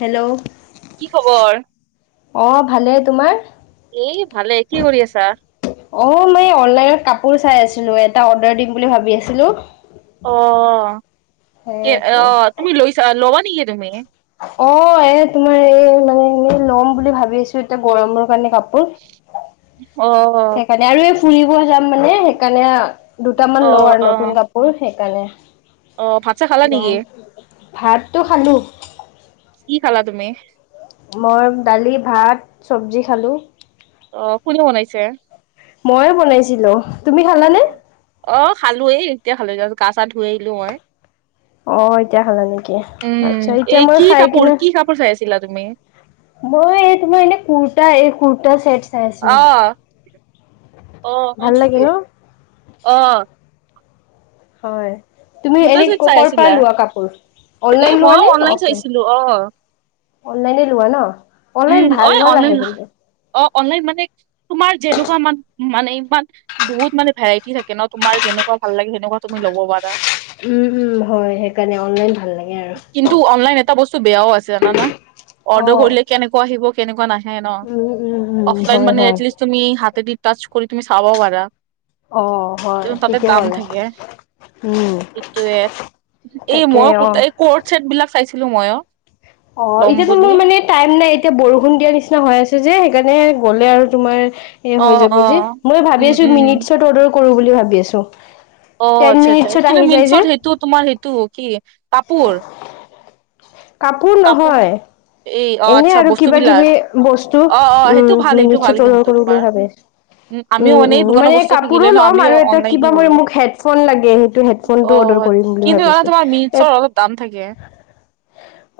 Hello কি খবৰ অ ভালে তোমাৰ এ ভালে কি কৰি আছা অ মই অনলাইনত কাপোৰ চাই আছিলো এটা অৰ্ডাৰ দিম বুলি ভাবি আছিলো অ কে সেইটো অ তুমি লৈছা ল'বা নেকি তুমি অ এ তোমাৰ এই মানে এনেই লম বুলি ভাবি আছো এতিয়া গৰমৰ কাৰণে কাপোৰ অ সেইকাৰণে আৰু এই ফুৰিব যাম মানে সেইকাৰণে দুটামান লওঁ অ', আৰু অ', নতুন কাপোৰ কৰ অ', ভাত চাত খালা সেইকাৰণে ল নেকি? ভাতটো খালোঁ কি খালা তুমি মই দালি ভাত চব্জি খালোঁ অ কোনে বনাইছে ময়ে বনাইছিলো তুমি খালানে অ', অ খালো এই এতিয়া খালো তাৰছত গা চা ধুই আহিলো মই অ এতিয়া খালা নেকি উম, আচ্ছা এতিয়া এই মই কি খাই কাপোৰ কিনে কি কাপোৰ চাই আছিলা তুমি? মই এই তোমাৰ এনেে কুৰৰ্টা এই কুৰৰ্টা চেট চাই আছিলো। আহ আহ হয় ভাল লাগে নেকি ন? অ হয় তুমি কুৰ্তা এনে চেট চাই কৰ'ৰ আছিলা? পৰা লোৱা কাপোৰ এ অনলাইন লোৱা মইও নে অনলাইন অফলাইন চাইছিলো অ', অনলাইনে লোৱা ন উম, অনলাইন ভাল অ', ভাল আহে অনলাইন কিন্তু অ অনলাইন মানে তোমাৰ যেনেকুৱা মান মানে ইমান বহুত মানে ভেৰাইটি থাকে ন তোমাৰ যেনেুকোৱা ভাল লাগে সেনেকুৱা তুমি লব পাৰা উম উম হয় সেইকাৰণে অনলাইন ভাল লাগে আৰু। কিন্তু অনলাইন এটা বস্তু বেয়াও আছে জানা না অ। অৰ্ডাৰ কৰিলে কেনেকুৱা আহিব কেনেকুৱা নাহে ন উম উম উম অফলাইন হয় মানে হয়। এতলিষ্ট তুমি হাতে দি টাচ কৰি তুমি চাবা পাৰা অ হয় এ তাতে ঠিকে দাম ক'লা। থাকে উম সেইটোয়ে এই তাকে মই ক অ এই কৰ্ট চেট বিলাক চাইছিলো মইয়ো অ এতিয়াতো মোৰ মানে টাইম নাই এতিয়া বৰষুণ দিয়া নিচিনা হৈ আছে যে সেইকাৰণে গ'লে আৰু তোমাৰ এ অ হৈ অ যাব যে মই উম ভাবি আছো উম মিনিচাৰ্ট অৰ্ডাৰ কৰো বুলি ভাবি আছো অ টেন আচ্ছা আচ্ছা মিনিটছত কিন্তু আহি যায় যে মিনচাৰ্ট সেইটো তোমাৰ সেইটো কি কাপোৰ কাপোৰ নহয় এই অ এনে আচ্ছা আৰু কিবা বস্তুবিলাক কিবি বস্তু অ অ সেইটো উম ভাল সেইটো ভাল মিনিচৰ্ট অৰ্ডাৰ কিন্তু কৰো তোমাৰ বুলি ভাবি আছো আমিও উম এই উম দোকানৰ মানে বস্তু থাকিলে কাপোৰো ন ল'ম আমিও আৰু এটা অনলাইনে কিবা মই কৰো মোক হেডফোন লাগে সেইটো অ হেডফোনটোও অৰ্ডাৰ কৰিম বুলি ভাবিছো কাম থাকিলে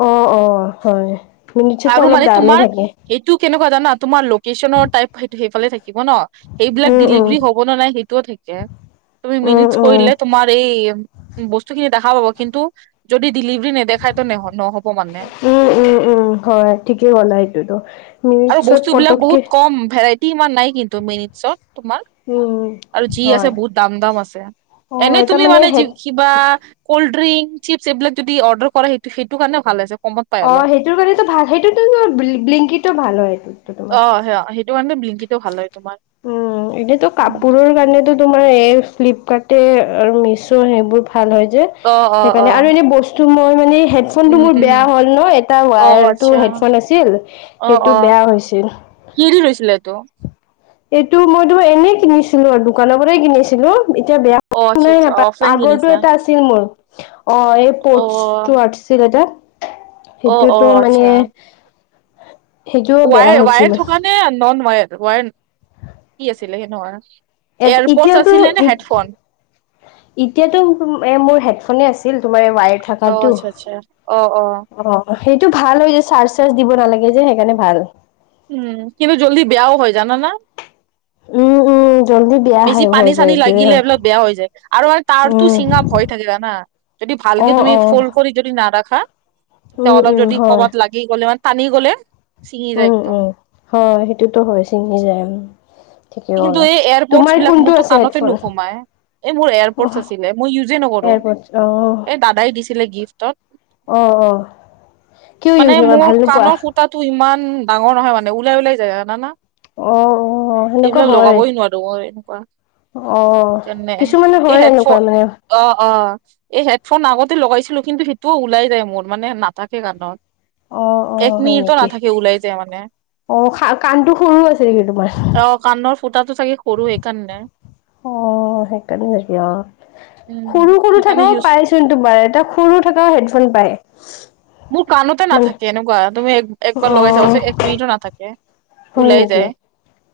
অ অ হয় মিনিচৰ্ট আৰু অলপ মানে দামেই তোমাৰ থাকে সেইটো কেনেকুৱা জানা তোমাৰ লোকেশ্যনৰ টাইপ সেইটো সেইফালে থাকিব ন সেইবিলাক উম উম ডিলিভাৰী হ'ব নাই সেইটোও তুমি উম মিনিট উম কৰিলে তোমাৰ এই বস্তুখিনি দেখা পাব কিন্তু যদি ডিলিভাৰী নেদেখায় ত ন নহব মানে উম উম উম হয় ঠিকেই কলা এইটোতো আৰু নিউজত বস্তু বিলাক পতককে বহুত কম ভেৰাইটি ইমান নাই কিন্তু মিনি চত তোমাৰ উম আৰু যি আছে হয় বহুত দাম দাম আছে অ এনে এটা তুমি মানে হে কিবা কল্ড ড্ৰিংক চিপছ এইবিলাক যদি অৰ্ডাৰ কৰা সেইটো সেইটো কাৰণে ভাল আছে কম অ সেইটো কাৰণেতো ভাল সেইটোতো ব্লেংকিতো ভাল হয় সেইটো তোমাৰ অ সে সেইটো কাৰণে ব্লিংকিটো ভাল হয় তোমাৰ। উম এনেতো কাপোৰৰ কাৰণেতো তোমাৰ এই ফ্লিপকাৰ্টে আৰু মিছৱে সেইবোৰ ভাল হয় যে অ অ অ সেইকাৰণে আৰু এনে বস্তু সেইটো মই মানে হেডফোনটো উম মোৰ উম বেয়া হ'ল মোৰ এটা অ ৱায়াৰটো আচ্ছা হেডফোন আছিল সেইটো বেয়া হৈছিল কি দি লৈছিলা এইটো এইটো মই তোমাৰ এনে কিনিছিলো আৰু দোকানৰ পৰাই কিনিছিলো এতিয়া বেয়া অ আচ্ছা আচ্ছা আপোনাৰ অফলাইন আগৰটো কিনিছা এটা আছিল মোৰ অ অ এয়াৰপডছতো আছিল এটা অ অ সেইটোতো মানে সেইটোও বেয়া ৱায় হৈছিল ৱায়াৰ থকা নে নন ৱায়েৰ ৱায়ানটি ‌ আছিলে সেনকা এত এতিয়াতো ই এতিয়াতো মো মোৰ এ হেডফোনে আছিল তোমাৰ ৱায়াৰ অ থকাটো আচ্ছা আচ্ছা অ অ সেইটো ভাল হয় যে চাৰ্জ চাৰ্জ দিব নালাগে যে সেইকাৰণে ভাল উম কিন্তু জল্দি বেয়াও হয় জানা না উম উম জল্দি বেয়া বেছি হৈ পানী যায় চানী এইটোয়ে লাগিলে হয় এইবিলাক বেয়া হৈ যায় আৰু তাৰতো উম চিঙা ভয় থাকে জানা যদি অ ভালকে তুমি অ ফুলফিড যদি নাৰাখা তেতিয়া উম অলপ উম যদি হয় কবাত লাগি গ'লে মানে টানি গ'লে ছিঙি যায় উম একদম উম হয় সেইটোতো হৈছে সেইটো হৈ যায় ঠিকে কিন্তু ক'লা। এই এয়াৰপৰ্টচ তোমাৰ বিলাক কোনটো মোৰতো আছে কাণতে হেডফোন? নোসোমাই [unintelligible] এই মোৰ এয়াৰপডছ আছিলে, মই ইউজে নকৰোঁ। এয়াৰপডছ এই দাদাই দিছিলে গিফ্টত। [unintelligible] অ-অ। কিয় ইউজ নকৰা, ভাল নোপোৱা? [unintelligible] ফুটাতো ইমান ডাঙৰ নহয় মানে, ওলাই-ওলাই যায় জানানা? [unintelligible] অ-অ। [unintelligible] এইবিলাক লগাবই নোৱাৰোঁ মই এনেকুৱা। অ', এনে, কিছুমানে এই হয় এনেকুৱা হেডফোন মানে। [unintelligible] অ-অ, এই হেডফোন আগতে লগাইছিলোঁ কিন্তু সেইটোও ওলাই যায় মোৰ, মানে নাথাকে কাণত। অ', [unintelligible] এক অ', হয় মিনিটটো নেকি? নাথাকে, ওলাই যায় মানে। [inaudible] অ! [unintelligible] কাণটো সৰু আছে নেকি তোমাৰ? অ কাণৰ ফুটাটো চাগে সৰু, সেইকাৰণে। [unintelligible] অঁ! সেইকাৰণে হৈছে অঁ। উম, সৰু-সৰু সেইকাৰণে থাকাও পাইছ ইউজ [unintelligible] পাই চোন তোমাৰ। এটা সৰু থাকা হেডফোন পায়। [unintelligible] মোৰ কাণতে মানে নাথাকে এনেকুৱা। তুমি এক, একবাৰ লগাই চাবা অ', চোন, এক মিনিটো নাথাকে। [unintelligible] ওলাই যায়। [inaudible]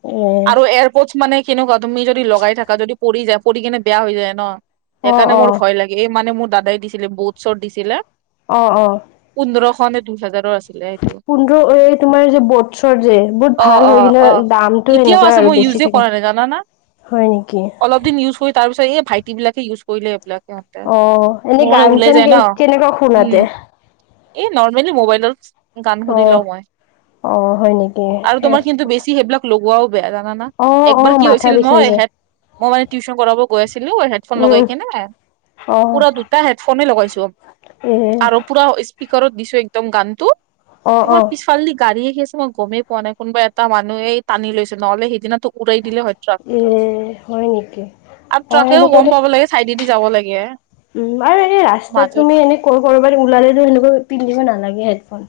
উম। [unintelligible] [unintelligible] মানে কেনেকুৱা? তুমি যদি লগাই থাকা যদি পৰি যায়, পৰি কিনে বেয়া হৈ যায় ন। অ', সেইকাৰণে মোৰ অ', ভয় লাগ এই মানে মোৰ দাদাই দিছিলে, 'বোটছ'ৰ দিছিলে। [unintelligible] অঁ-অঁ। [inaudible] পোন্ধৰশ নে দুহেজাৰৰ আছ [unintelligible] পোন্ধৰ এই তোমাৰ যে 'বোটছ'ৰ যে, বহুত অ', ভাল হয় অ', কিন্তু দামটো এনেকুৱাই আৰু বেছি থাকে। [unintelligible] নাজান না? [unintelligible] হয় নেকি? [unintelligible] এক দিন ইউজ কৰি তাৰ পিছত এই ভাইতিবিলাকে ইউজ কৰিলে এইবিলাক। [unintelligible] ইহঁতে অ [inaudible] এনে মোৰ মানে গান ওলাই চান যায় ন? কেনেকুৱা শুনাতে উম। এই নৰ্মেলি মোবাইলৰ [unintelligible] গান অ শুনি লও‍ঁ মই। অ হয় নেকি আৰু এ তোমাৰ কিন্তু বেছি সেইবিলাক [unintelligible] লগোৱাও বেয়া জানানা। অ অ একবাৰ কি মাথা হৈছিল বিষাই মই, যায় হেড [unintelligible] মই মানে টিউচন কৰাব গৈ আছিলোঁ, হেড ফোন উম লগাই উম কেনে অ [inaudible] পুৰা দুটা হেডফোনে লগাইছো এ আৰু পুৰা স্পীকাৰত দিছোঁ একদম গানটো। অ তোমাৰ অ পিছ [unintelligible] পিছফালেদি গাড়ী আহি আছে মই গমে পোৱা নাই। কোনোবা এটা মানুহ এই টানি লৈছে, নহ'লে সেইদিনাটো উৰাই দিলে হয়। [unintelligible] এ ট্ৰাকটো [unintelligible] হয় নেকি আৰু অ ট্ৰাকেও গম এনেকুৱাতো পাব লাগে, চাইডেদি যাব লাগে। উম। আৰু এনেই ৰাস্তাত মাজত তুমি এনেই [unintelligible] কৰবালে ওলালেনো, তেনেকুৱা পিন্ধিব নালাগে হেডফোন।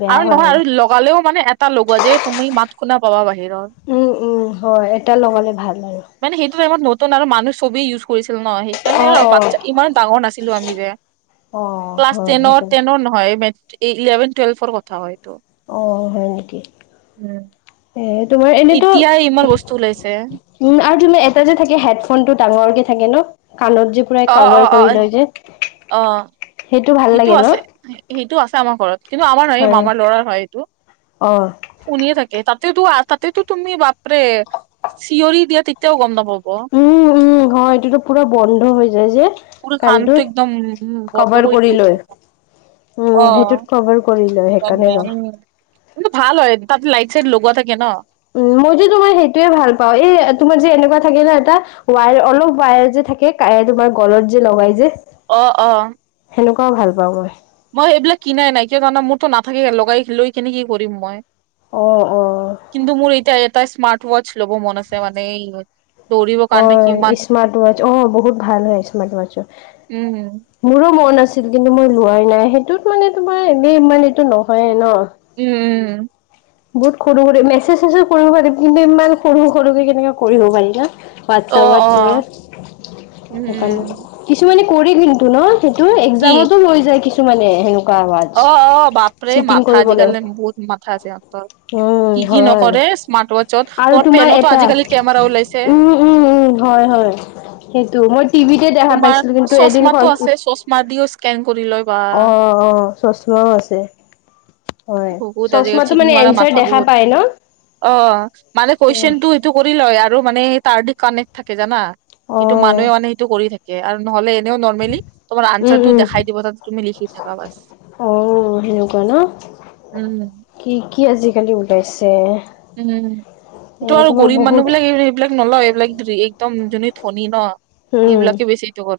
বেয়া আৰু হয় নহয়, আৰু লগালেও মানে এটা লগোৱা যে তুমি মাত শুনা পাবা বাহিৰৰ। [unintelligible] উম-উম! হয়, এটা লগালে ভাল হয়। [unintelligible] মানে সেইটো টাইমত নতুন আৰু মানুহ চবেই ইউজ কৰিছিল ন সেই [unintelligible] সেইকাৰণে অ আৰু অ বাদচা ইমান ডাঙৰ নাছিলো আমি যে। অ ক্লাছ হয় টেনৰ, সেইকাৰণে টেনৰ নহয় মেট্ৰিক [unintelligible] এই ইলেভেন, টুৱেল্ভৰ কথা এইটো। [unintelligible] অ! হয় নেকি? [inaudible] এ তোমাৰ এনেইটো এতিয়া ইমান বস্তু ওলাইছে উম আৰু তুমি এটা যে থাকে হেডফোনটো ডাঙৰ কে থাকে ন, কাণত যে [inaudible] পুৰা অ অ কাভাৰ অ কৰি লয় যে, অ সেইটো ভাল লাগে ন? [unintelligible] সেইটো আছে আমাৰ ঘৰত কিন্তু আমাৰ নহয় এই হয়। মামাৰ লৰাৰ হয় এইটো। অ', [unintelligible] শুনিয়ে থাকে তাতেতো-তাতেতো তুমি বাপৰে [unintelligible] চিঞৰি দিয়া, তেতিয়াও গম নাপাব। [unintelligible] উম-উম, হয়। এইটো পুৰা বন্ধ হৈ যায় যে। [unintelligible] পুৰা কাণটো একদম কভাৰ বন্ধ কৰি দিয়ে যে। লয়, [unintelligible] উম, অঁ সেইটোত কভাৰ কৰি লয় সেইকাৰণে ৰ গুডমৰ্ণিং। কিন্তু ভাল হয় তাতে লাইট-চাইট লগোৱা থাকে ন'? উম, মইতো তোমাৰ সেইটোৱে ভাল পাওঁ। এই তোমাৰ যে এনেকুৱা থাকে ন ' এটা ৱায়াৰ অলপ ৱায়াৰ যে থাকে কায় তোমাৰ গলত যে লগাই যে। অঁ, অঁ। হেনেকুৱাও ভাল পাওঁ মই। মই সেইবিলাক কিনাই নাই। কিয় জানা মোৰতো নাথাকে লগাই লৈ কিনে কি কৰিম মই। অঁ, অঁ। কিন্তু মোৰ এতিয়া এটা স্মাৰ্ট ৱাটচ ল'ব মন আছে মানে এই দৌৰিব কাৰণে অঁ কিমান স্মাৰ্ট ৱাটচ, অঁ বহুত ভাল হয় স্মাৰ্ট উম উম ৱাটচটো। মোৰো মন আছিল কিন্তু মই লোৱাই নাই। সেইটোত মানে তোমাৰ এনেই মানে এইটো নহয়ে ন'। উম, উম। বহুত সৰু সৰু মেছেজ-চেছেজ কৰিব পাৰিম কিন্তু ইমান সৰু সৰুকে কেনেকে কৰিব পাৰি না? হোৱাত অ অ এপত যে উম সেইকাৰণে। উম কিছুমানে কৰে কিন্তু ন '? সেইটো এক্সামটো লৈ যায় কিছুমানে হেনু। অঁ, অঁ বাপৰে মাথা কৰিবলৈ আজিকালি বহুত মাথা আছে সিহঁতৰ। উম কি কি হয় নকৰে স্মাৰ্ট ৱাটচত। আৰু পত্ তোমাৰ পেনটো এটা আজিকালি কেমেৰা ওলাইছে। উম উম, উম হয় হয় সেইটো মই টিভিতহে দেখা পাইছিলো কিন্তু এদিন স মাদিও স্কেন কৰি লয়। বা অঁ, অঁ চশমাও আছে। হয়। বহুত আজিকালি চশমাটো চিটিং মানে মাৰা এনচাৰ মাথা দেখা বহুত। পায় ন? অঁ, মানে কোৱেইছনটো এইটো কৰি লয় আৰু মানে তাৰ দি কানেক্ট থাকে জানা? এইটো অ', মানুহে মানে দি থাকে আৰু নহলে এনেও নৰ্মেলি তোমাৰ উম, আনচাৰটো দেখাই দিব তাত তুমি লিখি থাকা বচ। অও সেইট্ এনেকুৱা ন'? উম কি কি আজিকালি ওলাইছে। উম, এ এইটো আৰু তোমাৰ গৰীব মানুহ বহুত বিলাকে এই এইবিলাক নলয়। এইবিলাক যি একদম যোনে ধনী ন' উম। এইবিলাকে বেছি জগৰ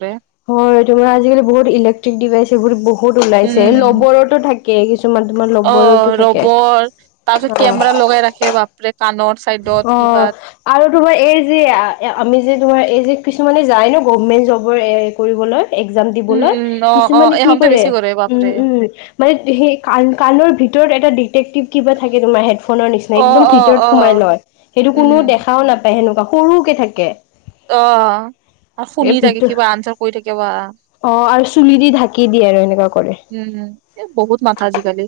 হয়, তোমাৰ আজিকালি বহুত ইলেক্ট্ৰিক ডিভাইচ এইবোৰ বহুত ওলাইছে। ৰবৰটো থাক্ কে কিছ মান তোমাৰ ৰ অঁ, ৰবৰ তাৰপিছত অ'। কেমেৰা লগাই ৰাখে বাপৰে কানৰ অ চাইডত কিবাত। আৰু তোমাৰ এই যে আ আমি যে তোমাৰ এই যে কিছুমানে যায় ন' গভমেণ্ট জবৰ এ কৰিবলৈ এক্সাম উম দিবলৈ উম অ অ কিছুমানে কি এহঁতে কৰে বেছি উম, বাপৰে উম। মানে সেই কাণ কাণৰ ভিতৰত এটা ডিটেক্টিভ কিবা থাকে তোমাৰ হেডফোনৰ নিচিনা অ একদম অ ভিতৰত অ সোমাই লয়। সেইটো কোনো উম দেখাও নাপাই সেনেকুৱা সৰুকে থাকে। অঁ - আ শুনি থাকে কিবা আনচাৰ কৈ থাকে বা - অঁ আৰু চুলি দি ঢাক্ ঢাকি দিয়ে আৰু এনেকুৱা। কৰে উম, উম এ বহুত মাথা আজি-কালি।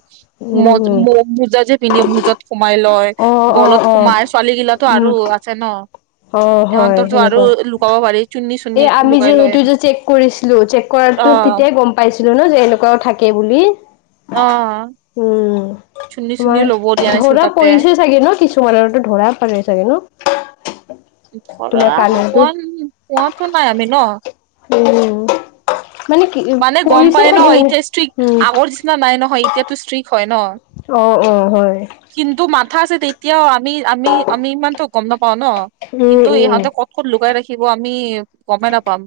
উম মজ উম মো মোজা যে পিন্ধে মোজাত সোমাই লয়। অ অ গলত অ সোমাই ছোৱালী গিলাতো আৰু আছে ন'? অঁ, হয় সেনেকুৱা। এ লুকুৱাব পাৰি। চুন্নি চুন্নি এ আমি লুকাই যে লয় সিটো যে চেক কৰিছিলোঁ। চেক অ কৰাটো তেতিয়াই গম পাইছিলো ন যে এনেকুৱাও থাকে বুলি। অ। উম চুন্নি চুন্নি তোমাৰ ল'ব দিয়া নাছিল ধৰা তাতে পৰিছে চাগে ন কিছু তোমালোকৰতো ধৰা [unintelligible] ন? ধৰা তোমাৰ কাণৰটো পোৱা পোৱাতো নাই আমি ন। উম মানে কি মানে পৰিছে চাগে উম। না নাই নহয় এতিয়াতো ষ্ট্ৰিক হয় ন। অ অ হয় কিন্তু মাথা আছে তেতিয়াও আমি-আমি-আমি ইমানতো গম নাপাও ন। উম কিন্তু উম ইহঁতে ক ক'ত লুকাই ৰাখিব আমি গমেই নাপাম।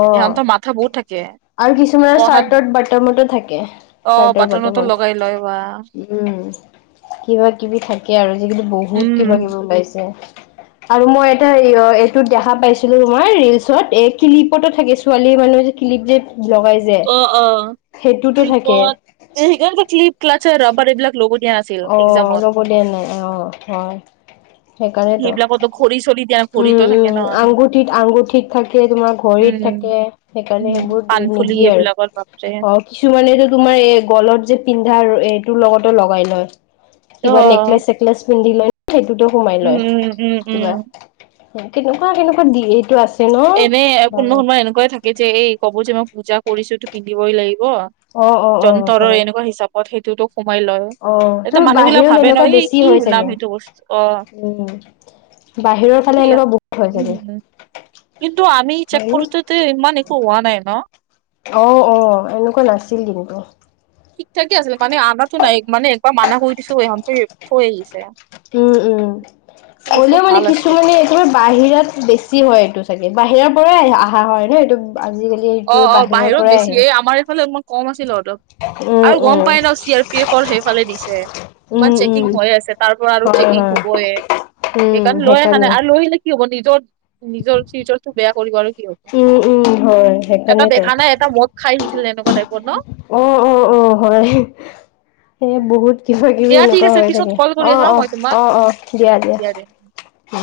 অ ইহঁতৰ মাথা বহুত থাকে। আৰু কিছুমানৰ পঢ়াত চাৰ্টৰ বাটমতো থাকে, অ চাৰ্টৰ বাটনতো লগাই লয় বাটমত। বা উম। কিবা কিবি থাকে আৰু। আজি কালি বহুত উম। কিবা কিবি ওলাইছে। আৰু মই এটা এইটো দেখা পাইছিলো তোমাৰ ৰিলচত, এ ক্লিপতো থাকে ছোৱালী মানুহ যে ক্লিপ যে লগাই যে অ সেইটোতো থাকে। এইকাৰণে ক্লিপ ক্লাৰৰ ৰবাৰ এইবিলাক ল'ব দিয়া নাছিল অ এক্সামত ল'ব দিয়া নাই অ হয়। সেইকাৰণেটো সেইবিলাকতো ঘড়ী চৰি দিয়া উম ঘড়ীতো থাকে উম ন আঙুঠিত-আঙুঠিত থাকে, তোমাৰ ঘড়ীত উম থাকে, সেইকাৰণে উম সেইবোৰ দি কাণফুলি নিদিয়ে এইবিলাকত বাপৰে। আৰু কিছুমানেটো তোমাৰ এ গলত যে পিন্ধা এইটোৰ লগতো লগাই লয়। অ কিবা নেকলেচ-চেকলেছ পিন্ধি লয় সেইটোতো সোমাই উম লয় উম উম কিবা, উম। কেনেকুৱা কেনেকুৱা দি এইটো আছ এনে কোনো সময় এনেকুৱাই থাকে যে এই কব যে মই পূজা কৰিছো এইটো পিন্ধিবই লাগিব, অ অ অ যন্ত্ৰৰ হয় এনেকুৱা হিচাপত সেইটোতো সোমাই লয়, অ তোৰ এতিয়া মানুহ বিলাক বাহিৰত ভাবে ন এনেকুৱা এই বেছি কি হয় ওলাম চাগে সেইটো বস্তু অ বাহিৰৰ কিন্তু ফালে ইয়াত এনেকুৱা বহুত হৈ চাগে। উম কিন্তু আমি চেক হয়নে কৰোতে তে ইমান একো হোৱা নাই ন। অ অ এনেকুৱা নাছিল কিন্তু। ঠিক থাকে আছিলে, মানে আনাতো নাই মানে একবাৰ মানা কৰি দিছো ইহঁতে থৈ আহিছে। উম উম বস্তু হ'লেও মানে ভাল আছিল কিছুমানে এই বাহিৰাত বেছি হয় এইটো চাগে, বাহিৰাৰ পৰাই অহা হয় ন এইটো আজিকালি অ এইটোৱে অ বাহিৰৰ বাহিৰত পৰাই বেছি এই আহে আমাৰ এইফালে অকমান কম আছিল উম আৰু গম উম পাই ন চি আৰ পি এফৰ সেইফালে দিছে। ইমান উম উম চেকিং হৈ আছে, তাৰ পৰা আৰু হয় চেকিং হয় হ'বয়ে। উম সেইকাৰণে লৈ অহা নাই সেইকাৰণে আৰু লৈ আহিলে কি হ'ব নিজৰ, নিজৰ ফিউচাৰটো বেয়া কৰিব আৰু কি হ'ব। উম উম হয়। এটা সেইকাৰণেতো দেখা নাই এটা মদ খাই আহিছিল এনেকুৱা টাইপৰ ন উম উম উম হয়। এ উম, বহুত কিবা কিবি দিয়া ঠিক এনেকুৱা আছে হৈ পিছত থাকে। কল কৰি অ আছো হা অ মই তোমাক অ অ দিয়া দিয়া। উম